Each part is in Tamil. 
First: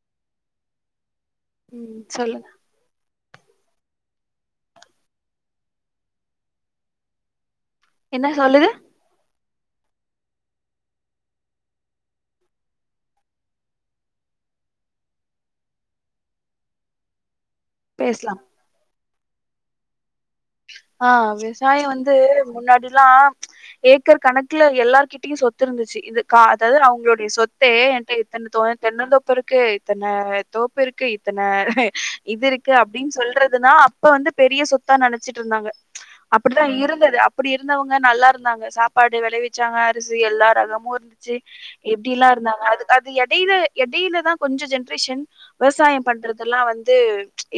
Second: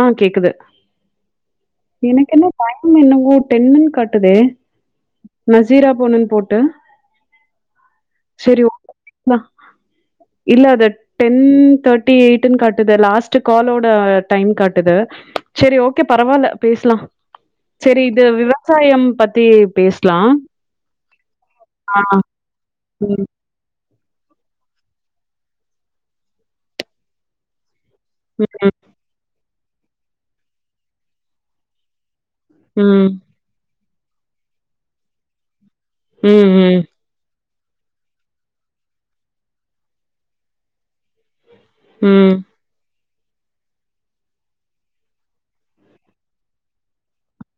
ஆ கேக்குது ம் எனக்கு சொல்லுங்க என்ன டைம் என்னவோ டென்னுன்னு காட்டுதே நா சீரோபோனுனு போட்ட என்ன சொல்லுது இல்ல அது டென் தேட்டி எயிட்ன்னு காட்டுது லாஸ்ட்டு காலோட டைம் காட்டுது சேரி ஓகே பரவால்ல பேசலா சேரி இது பேசலாம் விவசாயம் பத்தி பேசலா ஆ விசாயோ வந்து முன்னாடிலா ம். ஏக்கர் கணக்குல எல்லார்கிட்டயு சொத்து இருந்துச்சு இது காத அவுங்களுடைய சொத்தே என்ட்ட இத்தண தோ ம். தென்னந்தோப்பு இருக்கு இத்தன தோப்பு இருக்கு இத்தன இது இருக்கு ம். அப்டின்னு சொல்றதுதா அப்ப வந்து பெரிய சொத்தா நனைச்சிட்டு இருந்தாங்க ம். அப்படித்தா ம். இருந்தது அ அப்படி இருந்தவுங்க நல்லா இருந்தாங்க சாப்பாடு வெளவிச்சாங்க அரிசி எல்லா ரகமு இருந்துச்சு எப்படில்லா ம். இருந்தாங்க அது அது இடையில இடையில தா கொஞ்ச ஜென்ரேஷன் விவசாயம் பண்றதெல்லா வந்து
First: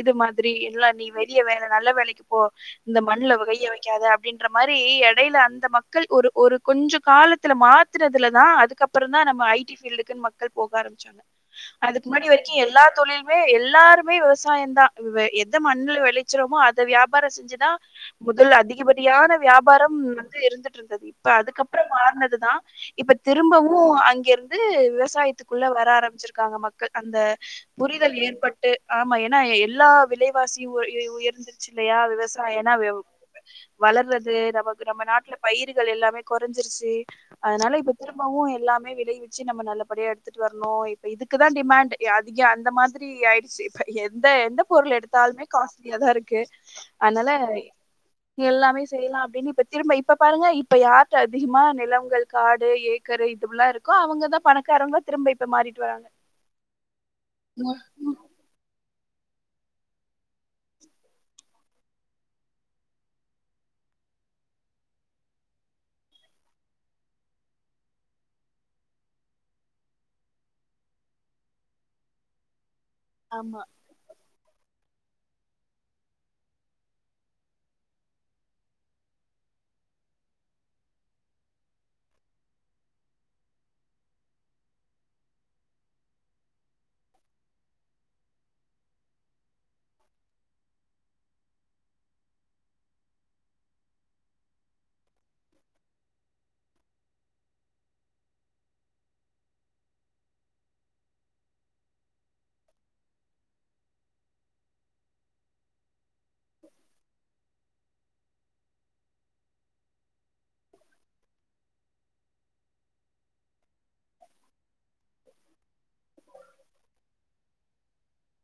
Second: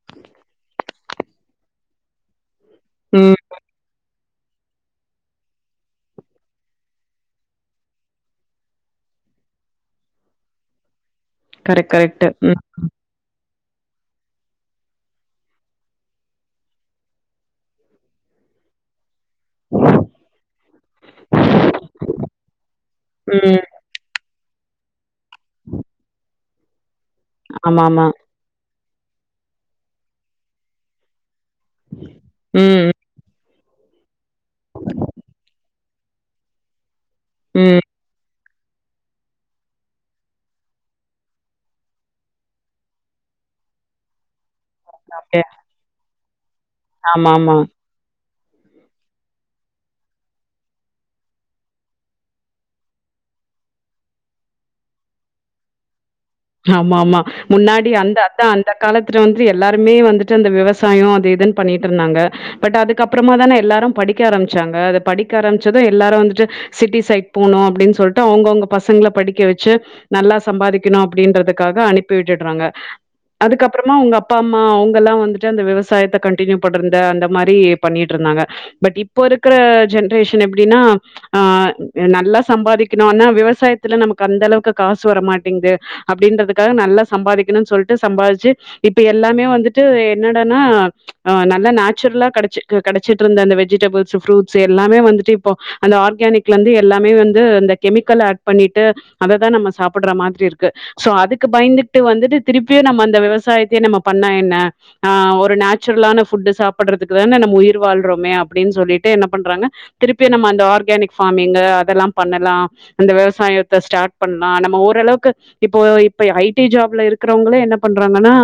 இது மாதிரி இல்லா நீ வெளிய வேல நல்ல வேலைக்கு போ இந்த ம். மண்ல வ கைய வய் க்காத அப்டின்ற மாரி எடையில அந்த மக்கள் ஒரு ஒரு கொஞ்ச காலத்துல மாத்துறதுல தா அதுக்கப் ப்றம் தா நம்ம ஐ டி ஃபீல்டுக்கு மக்கள் போக ஆரம்பிச்சாங்க கரெக்ட், அதுக்கு கரெக்ட். முன்னாடி வரைக்கு ம். எல்லா தொழில் மே எல்லாருமே விவசாயந்தா வ்வ எத மண்ணு வெளச்சறோமோ அத வியா பார செஞ்சுதா முதல்ல அதிகபட்சமா சரியான வியாபாரம் வந்து இருந்துட்டு இருந்தது இப்ப அதுக்கப்புற மாறனதுதா இப்ப ம். திரும்பவு அங்கிருந்து இது விவசாயத்துக்குள்ள வர ஆரம்பிச்சிருக்காங்க மக்கள் அந்த ஆமாமா. புரிதல் ஏற்பட் டு ஆமா ஏன்னா எல்லா விலைவாசியு யு எ உயர்ந்துருச்சு இல்லையா விவசாயனா ம். வ் வளர்றது நமக்கு நம்ம நாட்ல பயிர்கள் எல்லாமே குறைஞ்சிருச்சு அதனால ம். இப்ப திரும்பவு எல்லாமே விளைவி ச்சி நம்ம நல்லபடியா எடுத்துட்டு வரணு இப்ப இதுக்குதா டிமாண்டு அதிக அந்த மாதிரி ஆயிடுச்சு இப்ப எந்த எந்த பொருள் ஓகே. எடுத்தாலுமே காஸ்ட்லியா தா இருக்கு அனால ஆமாமா. எல்லாமே செய்யலா அப்டின்னு இப்ப திரும்ப இப்ப பாருங்க இப்ப யார்ட்ட அதிகமா நிலங்கள் காடு ஏரி க்கரை இதுவெல்லா இருக்கோ அவுங்க தா பணக்காரங்களா திரும்ப இப்ப மாறிட்டு வராங்க ஆமா ஆமா முன்னாடி அந்த அதான் அந்த காலத்துல வந்து எல்லாருமே வந்துட்டு அந்த விவசாயோ அது இதுன்னு பண்ணிட்டு இருந்தாங்க பட் அதுக்கப்புறமா தான எல்லாரு படிக்க ஆரம்பிச்சாங்க அத படிக்க ஆரம்பிச்சது எல்லாரும் வந்துட்டு சிட்டி சைட் போனு அப்டின்னு சொல்ட்டு அவுங்கவுங்க பசங்கள படிக்க வச்சு நல்லா சம்பாதிக்கணு அப்டின்றதுக்காக அனுப்பி விட்டுடுறாங்க ஆமா அதுக்கப்பற மா உங்க அப்பா அம்மா அவுங்கல்லா வந்துட்டு அந்த விவசாயத்த கண்டினியூ பண்றந்த அந்த மாரி பண்ணிட்ருந்தாங்க பட் இப்ப இருக்கிற ஜென்ரேஷன் எப்டின்னா ஆ நல்லா சம்பாதிக்கணுனா விவசாயத்துல நமக்கு அந்தளவுக்கு காசு வரமாட்டிங்து அப்டின்றதுக்காக நல்லா சம்பாதிக்கணுன் சொல்ட்டு சம்பாதிச்சி இப்ப எல்லாமே வந்துட்டு என்னடன்னா ஆ நல்ல நேச்சுரலா கெடச்சிக் கெடச்சிட்ருந்த அந்த வெஜிடபிள்ஸு ஃப்ரூட்ஸு எல்லாமே வந்துட்டு இப்போ அந்த ஆர்கானிக்ல இருந்து எல்லாமே வந்து அந்த கெமிக்கல ஆட் பண்ணிட்டு அத தா நம்ம சாப்டற மாத்ரி இருக்கு சோ அதுக்கு பயந்துக்ட்டு வந்துட்டு திருப்பியு நம்ம அந்த விவசாயத்தையே நம்ம பண்ணா என்ன ஆ ஒரு நேச்சுரலான ஃபுட்டு் சாப்பிடுறதுக்கு தான நம்ம உயிர் வாழ்றோமே அப்டின் சொல்லீட்டு என்ன பண்றாங்க திருப்பியு நம்ம அந்த ஆர்கானிக் ஃபார்மிங்கு அதெல்லா பண்ணலா இந்த விவசாயத்த ஸ்டார்ட் பண்ணலா நம்ம ஓரளவுக்கு இப்போ இப்ப ஐ டி ஜாப்ல இருக்குறவங்களே என்ன பண்றாங்கன்னா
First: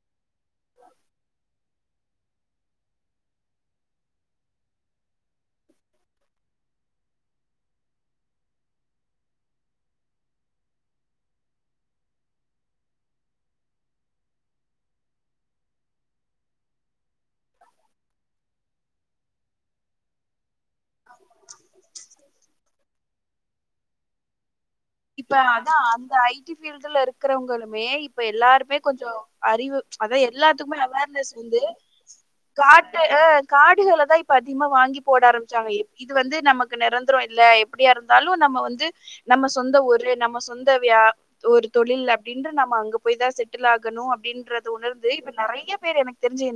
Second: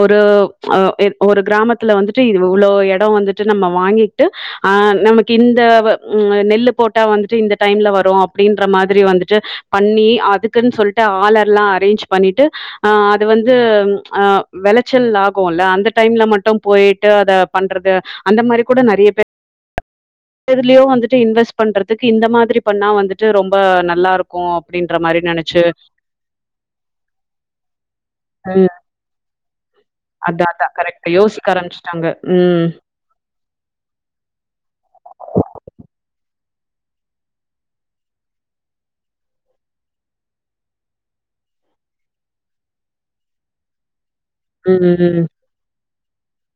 ஒரு அ எ ஒரு கிராமத் துல வந்துட்டு இவ்ளோ எடோ வந்துட்டு நம்ம வாங்கிட்டு அ நமக்கு இந்த ம் நெல்லு போட்டா வந்துட்டு இந்த டைம்ல வரு அப்டின்ற மாத்ரி வந்துட்டு பண்ணி அதுக்குன் சொல் ட்டு ஆளர்ல்லா அரேஞ்ச் பண்ணிட்டு ஆ அது வந்து ஆ வெளச்சல் ஆகுல்ல அந்த டைம்ல மட்டு போயிட்டு அத பன்றது அந்த மாரி கூட நெறைய பேர் எதுலயோ வந்துட்டு இன்வெஸ்ட் பண்றதுக்கு இந்த மாத்ரி பண்ணா வந்துட்டு ரொம்ப நல்லாருக் கு அப்டின்ற மா இப்ப அதா அந்த ஐ டி ஃபீல்டுல இருக்கறவங்களுமே இப்ப ம். எல்லாருமே கொஞ்சோ அறிவு அத அதா அதா எல்லாத்துக்குமே கரெக்ட் அவர்னஸ் யோசிக்க வந்து ஆரம்பிச்சுட்டாங்க. ம் கா அ காடுகள தா இப்ப அதிகமா வாங்கி போட ஆரம்பிச்சாங்க இது வந்து நமக்கு நெரந்தரோ இல்ல எப்டியா இருந்தாலு நம்ம வந்து நம்ம சொந்தஊரு நம்ம சொந்த வியா ஒரு தொழில் அப்டின்ட்டு நம்ம அங்க போய் தா செட்டில் ஆகணு அப்டின்றது ம் உணர்ந்து ம். இப்ப நெறைய பேர் எனக்கு தெரிஞ்சி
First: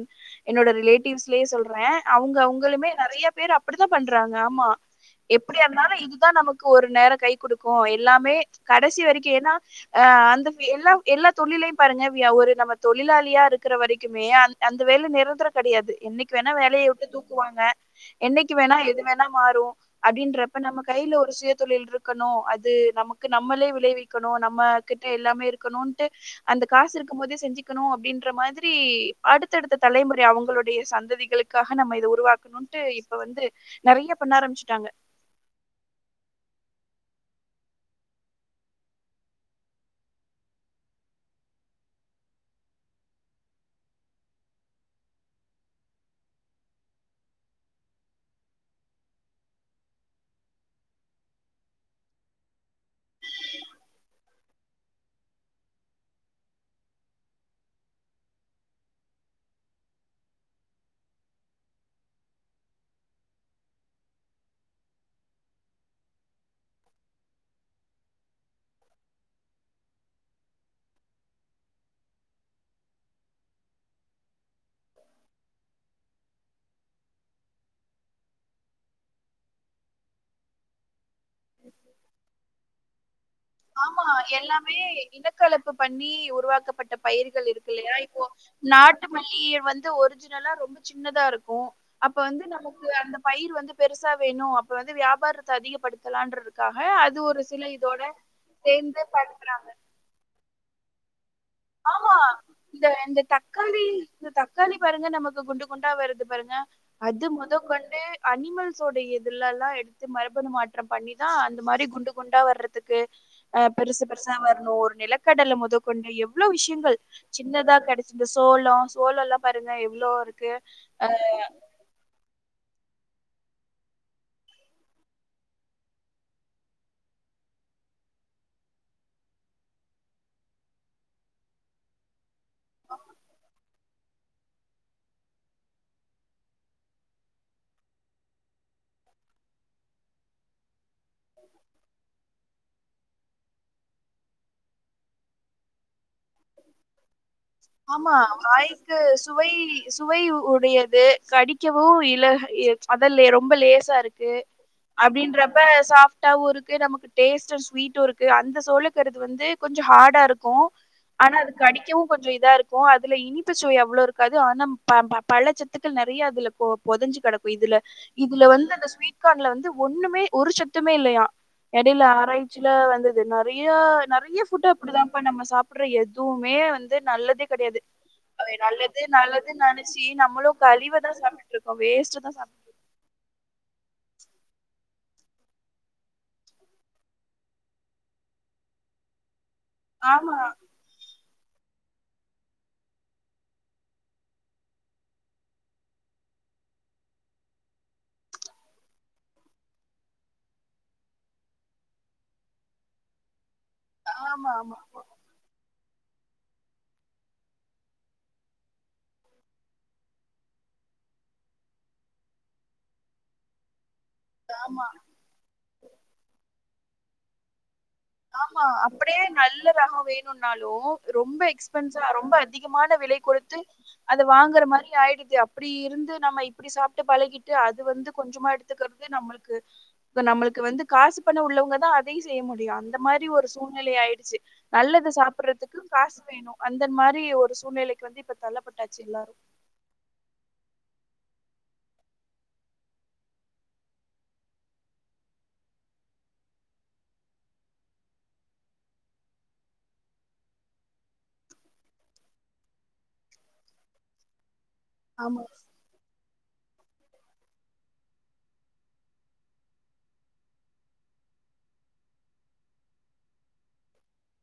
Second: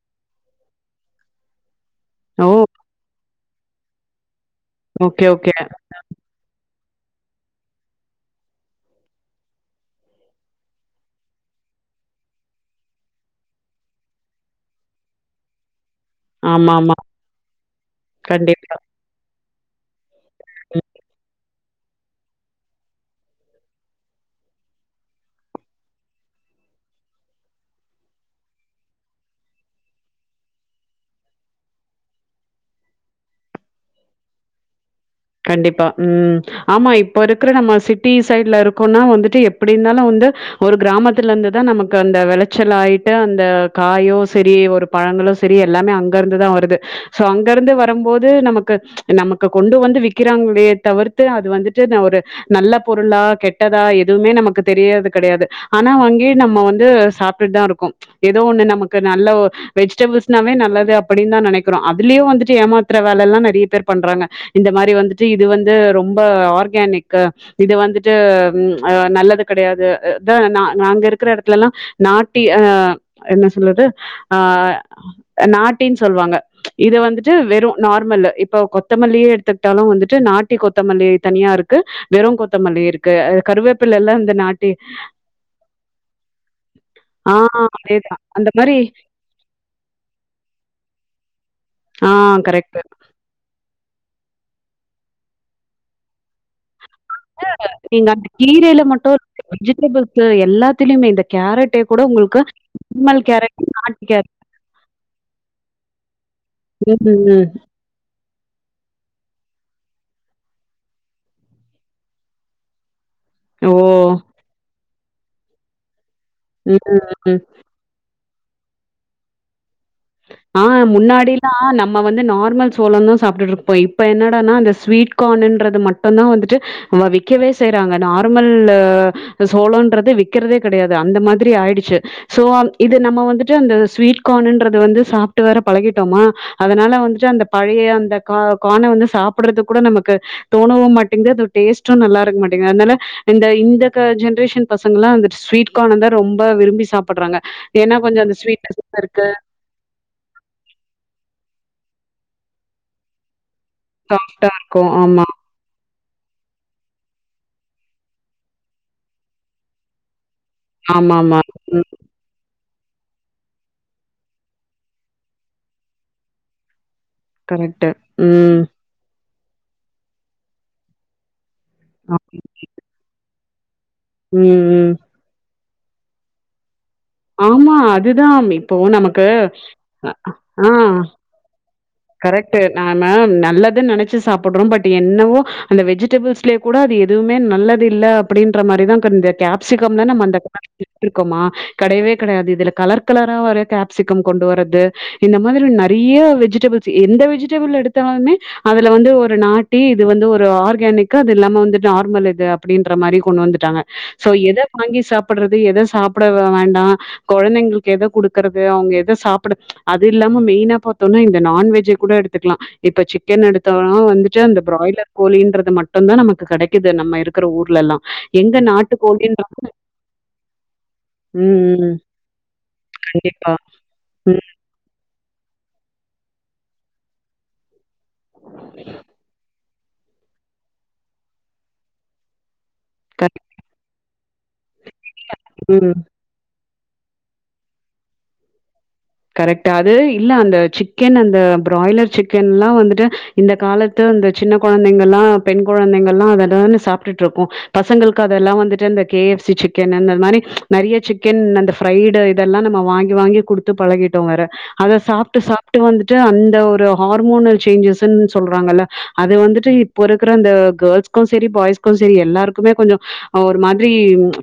என்னோட ரிலேட்டிவ்ஸ்லயே சொல்றே அவுங்க ஓ! அவுங்களுமே நெறைய பேர் அப்டித்தா பண்றாங்க ஆமா ஓகே, ஓகே. எப்டி இருந்தாலு இது தா நமக் கு ஒரு நேரோ கை குடுக்கு எல்லாமே கடைசி வரைக்கி ஏனா ஆ அந்த எல்லா எல்லா தொழிலையு பாருங்க வியா ஒரு நம்ம தொழிலாளியா இருக்கிற வரைக்குமே அந்த வேல நெரந்தரோ கெடையாது என்னைக் கு வேணா வேலய ஆமாமா. உட்டு தூக்குவாங்க என்னைக்கு வேணா கண்டிப்பா. எது வேணா மாறு அப்டின்றப்ப நம்ம கைல ஒரு சுயதொழில் இருக்கணு அது நமக்கு நம்மளே விளைவிக்கணு நம்ம கிட்ட எல்லாமே இருக்கணுன்ட்டு அந்த காசு இருக்கும்போதே செஞ்சிக்கணு அப்டின்ற மாத்ரி அடுத்தடுத்த தலைமுறை அவுங்களுடைய சந்ததிகளுக் காக நம்ம இத உருவாக்கணுன்ட்டு இப்ப வந்து நெறைய பண்ண ஆரம்பிச்சிட்டாங்க கண்டிப்பா ம் ஆமா இப்ப இருக்கிற நம்ம சிட்டி சைட்ல இருக்கோனா வந்துட்டு எப்டினாலு வந்து ஒரு கிராமத்துல இருந்துதா நமக்கு அந்த வெளச்சல் ஆயிட்டு அந்த காயோ செரி ஒரு பழங்களோ செரி எல்லாமே அங்க இருந்துதா வருது சோ அங்கருந்து வரும்போது நமக்கு நமக்கு கொண்டு வந்து விக் கிறாங்களே தவிர்த்து அது வந்துட்டு நா ஒரு நல்ல பொருளா கெட்டதா எதுவுமே நமக்கு தெரியற்து கெடையாது ஆனா வாங்கி நம்ம வந்து சாப்ட்டுட்டு தா இருக்கோ எதோ ஒண்ணு நமக்கு நல்ல வெஜிடபிள்ஸ்னாவே நல்லது அப்படின் தா நெனைக்கிறோ அதுலயு வந்துட்டு ஏமாத்தற வேலல்லா நெறைய பேர் பண்றாங்க இந்த மாரி வந்துட்டு இது வந்து ரொம்ப ஆர்கனிக்கு இது வந்துட்டு அ நல்லது கெடையாது தா நா நாங்க இருக்கிற எடத்துலல்லா நாட்டி அ என்ன சொல்லது ஆ நாட்டின் சொல்வாங்க இது வந்துட்டு வெறு நார்மல்லு இப்ப கொத்தமல்லியே எடுத்துக்கிட்டாலு வந்து டு நாட்டி கொத்தமல்லி தனியா இருக்கு வெறு கொத்தமல்லி இருக்கு கருவேப் ஆமா எல்லாமே இனக்கலப்பு பண்ணி உருவாக்கப்பட்ட பயிர்கள் இருக்குல்லையா இப்போ இந்த மாரி நாட்டு மல்லி வந்து ஒரிஜினலா ரொம்ப சின்னதா இருக்கு ஆ அப்ப வந்து கரெக்ட் நமக்கு அந்த பயிர் வந்து பெருசா வேணு அப்பறோ வந்து வியாபாரத்த அதிகப்படுத்தலான்றதுக்காக அது ஒரு சில இதோட நீங்க அந்த கீரையில சேர்ந்து மட்டு ப- [inaudible] வெஜிடபிள்ஸ் எல்லாத்துலயுமே இந்த கேரட்டே கூட ஆமா உங்களுக்கு இந்த இந்த நிர்மல் கேரட் தக்காளி நாட்டு இந்த கேரட் தக்காளி பாருங்க நமக்கு குண்டு குண்டா வருது பாருங்க அது ம் மொத கொண்டு அனிமல்ஸோட எதுலல்லா எடுத்து மரபணு மாற்றம் பண்ணிதா அந்த மாரி குண்டு குண்டா வர்றதுக்கு ஆ ஓ! பெருசு பெருசா வரணு ஒரு நிலக்கடல முத கொண்டு எவ்வளோ ம், விஷயங்கள் ம். சின்னதா கடச் இந்த சோளோ சோளோல்லா பாருங்க எவ்ளோ இருக்கு ஆ அ முன்னாடிலாம் நம்ம வந்து நார்மல் சோளோந்தா சாப்ட்டு இருப்போ இப்ப என்னடான்னா அந்த ஸ்வீட் கார்ன்றது மட்டுந்தா வந்துட்டு ஆமா விக்கவே செய்றாங்க நார்மல்லு சோளோன்றது விக்கிறதே கிடையாது அந்த மாதிரி ஆய்டுச்சி ஸோ இது நம்ம வந்துட்டு அந்த ஸ்வீட் கார்னுன்றது வந்து சாப்ட்டு வேற பழகிட்டோமா அதனால வந்துட்டு அந்த பழைய அந்த கா கான வந்து சாப்டுறது கூட நமக்கு தோணவு மாட் டிங்கு அது டேஸ்டு நல்லா இருக்க மாட்டிங்கு அதனால இந்த இந்த க ஜென்ரேஷன் பசங்கல்லா வந்து ஸ்வீட் கார்ன தா ரொம்ப விரும்பி சாப்புடுறாங்க ஏன்னா ஆமா கொஞ்சோ அந்த ஸ்வீட் வாய்க்கு [inaudible] இருக்கு சுவை சுவை உ உடையது கடிக்கவு இல அதல்ல ரொம்ப லேச சா இருக்கு சாஃப்டா இருக்கும். ஆமா, அப்டின்ற ப்ப சாஃப்ட்டாவு இருக்கு நமக்கு டேஸ்ட்டு ஸ்வீட்டு இருக்கு அந்த சோளக்ககறுது வந்து கொஞ்சோ ஹார்டா இருக்கு ஆனா ஆமாமா அது ம். கடிக்கவு கொஞ்சோ இதா இருக்கு அதுல இனிப்பு சுவை அவ்ளோ இருக்காது ஆனா ப பல சத்துக்கள் நறைய அதுல போ பொதஞ்சு கெடக்கு இதுல கரெக்ட்டு. இதுல ம். வந்து அந்த ஸ்வீட் கார்ன்ல வந்து ஒண்ணுமே ஒரு சத்துமே இல்லையா எடைல ஆமா. ஆராய்ச்சில வந்தது நறைய நறைய ம், ஃபுட் ம். அப்டிதாப்பா நம்ம சாப்டுற எத் துமே வந் து நல்லதே ஆமா. கெடையாது அதுதான் நம்ம இப்போ நல்லது நமக்கு நல்லதுன் நனச்சி அ நம்மளு ஆ. கழிவ தா சாப்டுட்டு இருக்கோ ட்ருக்கோ வேஸ் கரெக்ட்டு நானு நல்லது நனச்சு சாப்புடுறோ பட் என்னவோ அந்த வெஜிடபிள்ஸ்லே கூட அது எதுவுமே நல்லது இல்ல அப்டின்ற மாரி தா அந்த கப் சிக்கம் தான ஆமா அந்த [inaudible] விட்ருகோமா கடையவே கடையாது இதுல கலர் கலரா வேர கேப்சிகம் கொண்டு வர்றது இந்த மாதிரி நறைய வெஜிடபிள்ஸ் எந்த வெஜிடபிள் எடுத்தாலுமே அதுல வந்து ஒரு நாட்டி இது வந்து ஒரு ஆர்கானிக்கு அது இல்லாம வந்து நார்மல் இது அப்டின்ற மாரி கொண்டு வந்துட்டாங்க சோ ஆமா எத ஆமா வாங்கி சாப்புட்றது எத சாப்ட வேண்டா கொழந்தைங்களுக்கு எத குடுக்குறது அவங்க எத சாப்ட அது இல்லாம மெய்னா பாத்தோனா இந்த நான்வெ ச கூட எடுத்துக்லா இப்ப சிக்கன் எடுத்தா வந்துட்டு அந்த ஆமா பிராய்லர் கோழின்றது மட்டுந்தா நமக்கு கடைக்குது நம்ம இருக்கிற ஊர்லல்லா எங்க ஆமா அப்படியே நாட்டுக்கோழின்ற நல்ல ரகோ வேணுன்னாலு ரொம்ப ம் ம் எக்ஸ்பென்ஸ்சா ரொம்ப அதிகமான விலை குடுத் கண்டிப்பா ட்டு அத ம் வாங்குற மாரி ஆயிடுது அப்டி இருந்து நம்ம இப்படி சாப்ட்டு பழகி ட்டு அது வந்து கொஞ்சமா எடுத்துக்றது நம்மளுக்கு இப்ப நம்மளுக்கு வந்து காசு பணோ உள்ளவங்கதா அதையு செய்ய முடியு அந்த மாரி கரெக்ட் ஒரு சூழ்நிலை ஆயிடுச்சு நல்லது சாப்பட்றதுக்கு ம் காசு வேணு அந்த மாரி ஒரு சூழ்நிலைக்கு வந்து இப்ப தள்ளப்பட்டாச்சு இல்ல கரெக்டா அது இல்ல அந்த சிக்கன் அந்த பிராய்லர் சிக்கன்லா வந்துட்டு இந்த காலத்து இந்த சின்ன கொழந்தைங்கள்லா பெண் கொழந்தைங்கள்லா அத டான் சாப்டுட்டுருக்கோ பசங்களுக்கு அதெல்லா வந்துட்டு அந்த கே எஃப் சி சிக்கன் அந்த மாரி நறைய சிக்கன் அந்த ப்ரைடு இதெல்லா நம்ம வாங்கி வாங்கி குடுத்து பழகிட்டோ வேற அத சாப்பிட்டு ஆமா சாப் ட்டு வந்துட்டு அந்த ஒரு ஹார்மோனல் சேஞ்சஸ்னு சொல்றாங்கல்ல அது வந்துட்டு இப்போ இருக்குற அந்த கேர்ள்ஸ்கு சரி பாய்ஸ்க்கு சரி எல்லாருக்குமே கொஞ்சோ ஒரு மாதிரி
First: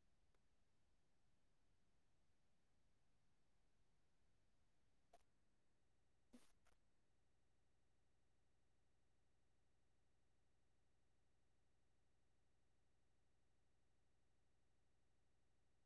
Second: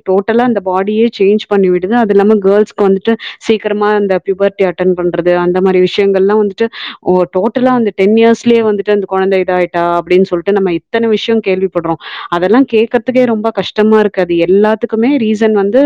டோட்டலா அந்த பாடியே சேஞ்ச் பண்ணி விடுது அது இல்லாம கேர்ள்ஸ்க்கு வந்துட்டு சீக்கிரமா இந்த பிபர்ட்டி அட்டன் பண்றது அந்த மாரி விஷயங்கள் எல்லா வந்துட்டு டோட்டலா அந்த டென் இயர்ஸ்லயே வந்துட்டு அந்த கொழந்தை இதாயி டா அப்டின் சொல்ட்டு நம்ம இத்தன விஷயோ கேள்விப்பட்றோ அதெல்லா கேக்றதுக்கே ரொம்ப கஷ்டமா இருக்கு அது எல்லாத்துக்குமே ரீசன் வந்து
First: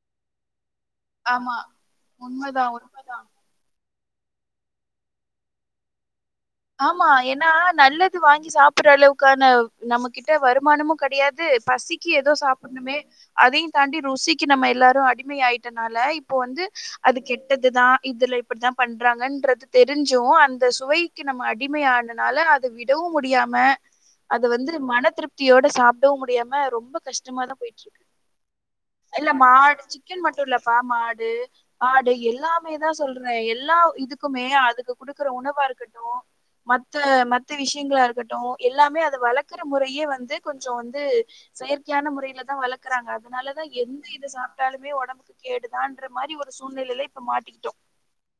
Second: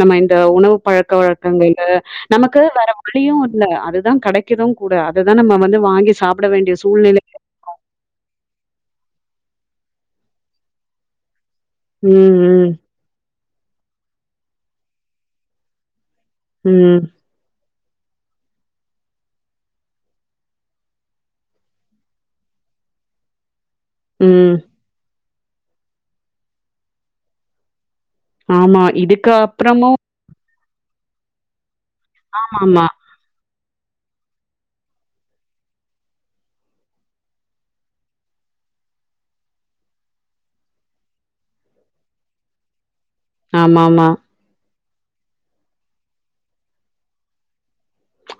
நம்ம இந்த உணவு பழ க்க ஆமா வழக்கங்களு நமக்கு உண்மதா வேற உண்மதா வழியு இல்ல அதுதா கடைக்கது கூட அததா நம்ம வந்து வாங்கி சாப் ஆமா ஏன்னா நல்லது வாங்கி சாப்டுற அளவுக்கான நம்ம கிட்ட வருமானமு கெடையாது பசிக்கு ஏதோ ம் சாப்புண்ணுமே அதையு தாண்டி ருசிக்கு நம்ம எல்லாரு அடிம ஆயிட்டனால இப்போ வந்து ம் ம் அது கெட்டதுதா இதுல இப்டிதா பண்றாங்கன்றது தெரிஞ்சு அந்த சுவை க்கு நம்ம அடிம ஆனனால அத விடவு முடியாம அது ம் வந்து மன திருப் த்தியோட சாப்டவு முடியாம ரொம்ப கஷ்டமா தா போயிட்டு இருக்கு ஆமா இல்ல இதுக்கு மாடு அப்புறமு சிக்கன் மட்டு இல்லப்பா மாடு ஆடு எல்லாமே ஆமாமா தா சொல் ற எல்லா இதுக்குமே அதுக்கு குடுக்குற உணவா இருக்க மத்த மத்த விஷயங்களா இருக்கட்டு எல்லாமே அத வளக்குற முறையே வந்து கொஞ்சோ வந்து செயற்கையான முறைல தா வளக்குறாங்க அதனாலதா எந்த ஆமாமா இத சா ப்டாலுமே ஒடம்புக்கு கேடுதான்ற மாரி ஒரு சூழ்நிலைல இப்ப மாட்டிக்கிட்டோ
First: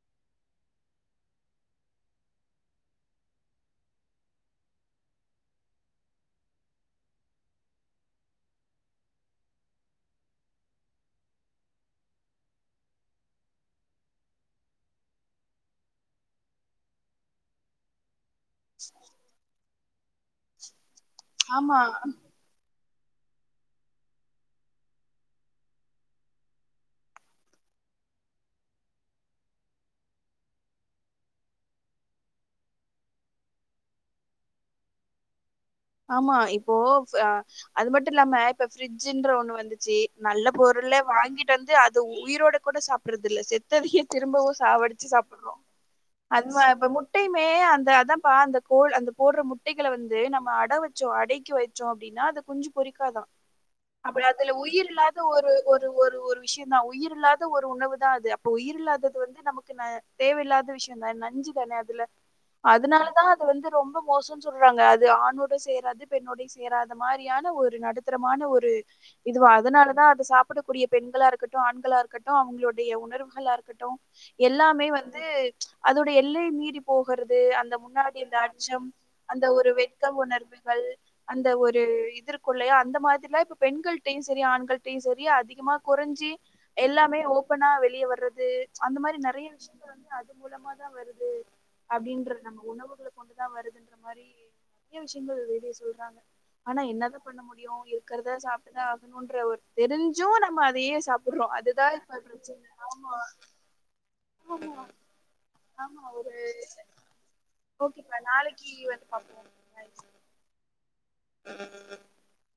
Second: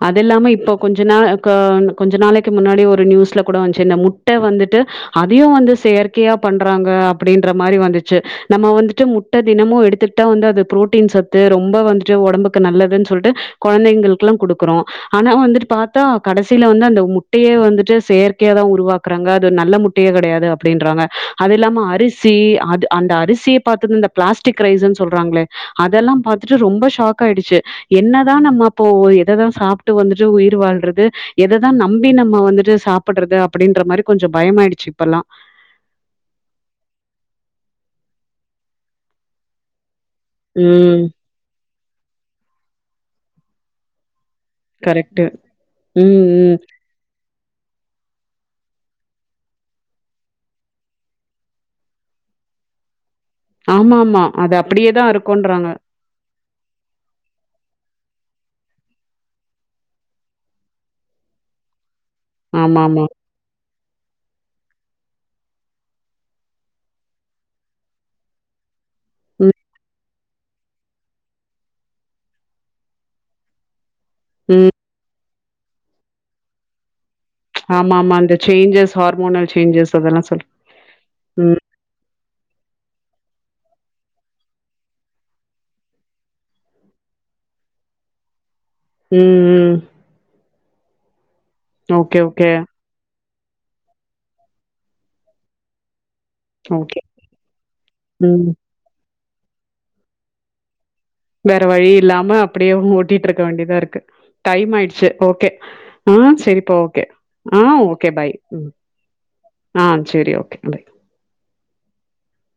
அது இல்லாம இப்போ கொஞ்ச நா கே கொஞ்ச நாளைக்கு முன்னாடி ஒரு நியூஸ்ல கூட வந்துச்சு இந்த முட்ட வந்துட்டு அதயு வந்து செயற்கையா பண்றாங்க அப்டின்ற மாரி வந்துச்சு நம்ம வந்துட்டு முட்ட தினமு எடுத்துகிட்டா வந்து அது புரோட்டீன் சத்து ரொம்ப வந்துட்டு ஒடம்புக்கு நல்லதுன் சொல்ட்டு கொழந்தைங்களுக்லா குடுக்குறோ ஆனா வந்துட்டு பாத்தா கடைசில வந்து அந்த முட்டையே வந்துட்டு செயற் கையா தா உருவாக்றாங்க அது நல்ல முட்டையே கடையாது அப்டின்றாங்க அது ஆமா இல்லாம அரிசி அது அந்த அரிசிய பாத்தது இந்த பிளாஸ்டிக் ரைஸ்ன் சொல்றாங்களே அதெல்லா பாத்துட்டு ரொம்ப ஷாக் ஆய்டுச்சு என்னதா நம்ம அப்போ எததா சாப்ட்டு வந்துட்டு உயிர் வாழ்றது எததா நம்பி நம்ம வந்துட்டு சாப்பட்றது அப்டின்ற மாரி கொஞ்சோ பயமாயிடுச்சு இப்பல்லா ஆமா இப்போ ச அது மட்டு இல்லாம இப்ப ஃபிரிட்ஜ்ன்ற ஒண்ணு வந்துச்சு நல்ல பொருள ம் வாங்கிட்டு வந்து அது உயிரோட கூட சாப்பட்றது இல்ல செத்ததையே திரும்பவு சாவடிச்சு கரெக்ட்டு சாப்ட்றோ ம் ம் அதும இப்ப முட் டையுமே அந்த அதாபா அந்த கோழ் அது போட்ற முட்டைகள வந்து நம்ம அட் அட வச்சோ அடைக்கி வைச்சோ அப்டின்னா அது குஞ்சு பொறிக்காதா ஆமாமா அது அப்டியே தா இருக்குன்றாங்க விஷயோ தா உயிரில்லாத ஒரு உணவு தா அது அப்போ உயிரில்லாதது வந்து நமக்கு ந தேவயில்லாத விஷயோந்தா நஞ்சு தான அதுல ஆமாமா அதனாலதா அத வந்து ரொம்ப மோசோன் சொல்றாங்க அது ஆறுநூறு சேராது பெண்ணோடையு சேராத மாரியான ஒரு நடுத்தரமான ஒரு இதுவா ம் அதனாலதா அத சாப் படக்கூடிய பெண்களா இருக்கட்டு ஆண்களா இருக்கட்டு அவங்களுடைய உணர்வுகளா இருக்கட்டு ம் எல்லாமே வந்து அதோடைய எல்லை மீறி போகுறது அந்த ஆமாமா இந்த முன்னாடிருந்த அச்சம் சேஞ்சஸ் அந்த ஹார்மோனல் ஒரு சேஞ்சஸ் வெட்க அதெல்லா சொல் உணர்வுகள் அந்த ம் ஒரு இது இருக்குல்லயா அந்த மாத்ரில்லா இப்ப பெண்கள்டயு செரி ஆண்கள்டயு செரி அதிகமா கொறஞ்சி எல்லாமே ஓபனா வெளிய வர்றது அந்த மாரி ம் நறைய ம் விஷ்யங்கள் வந்து அது மூலமா தா வருது ஓகே அப்டின்ற ஓகே நம்ம உணவுகள கொண்டு தா வருதுன்ற மாரி [inaudible] வெளிய சொல்றாங்க ஆனா ஓகே என்னதா பண்ண முடியு இருக்குறத ம் சாப் ட்டு தா ஆகனுன்ற ஒரு தெரிஞ்சு நம்ம அதயே சாப் வேற வழி இல்லாம அப்டியே ஓட்டிட்ருக்க வேண்டியதாருக்கு டைம் ஆய்ருச்சு ஓகே ஆமா ஆ சேரிப்பா ஓகே ஆ ஓகே ஓகேப்பா பாய் நாளைக்கு ம் வந்து பாப்போம் ஆ பாய் சேரி ஓகே பாய் [unintelligible]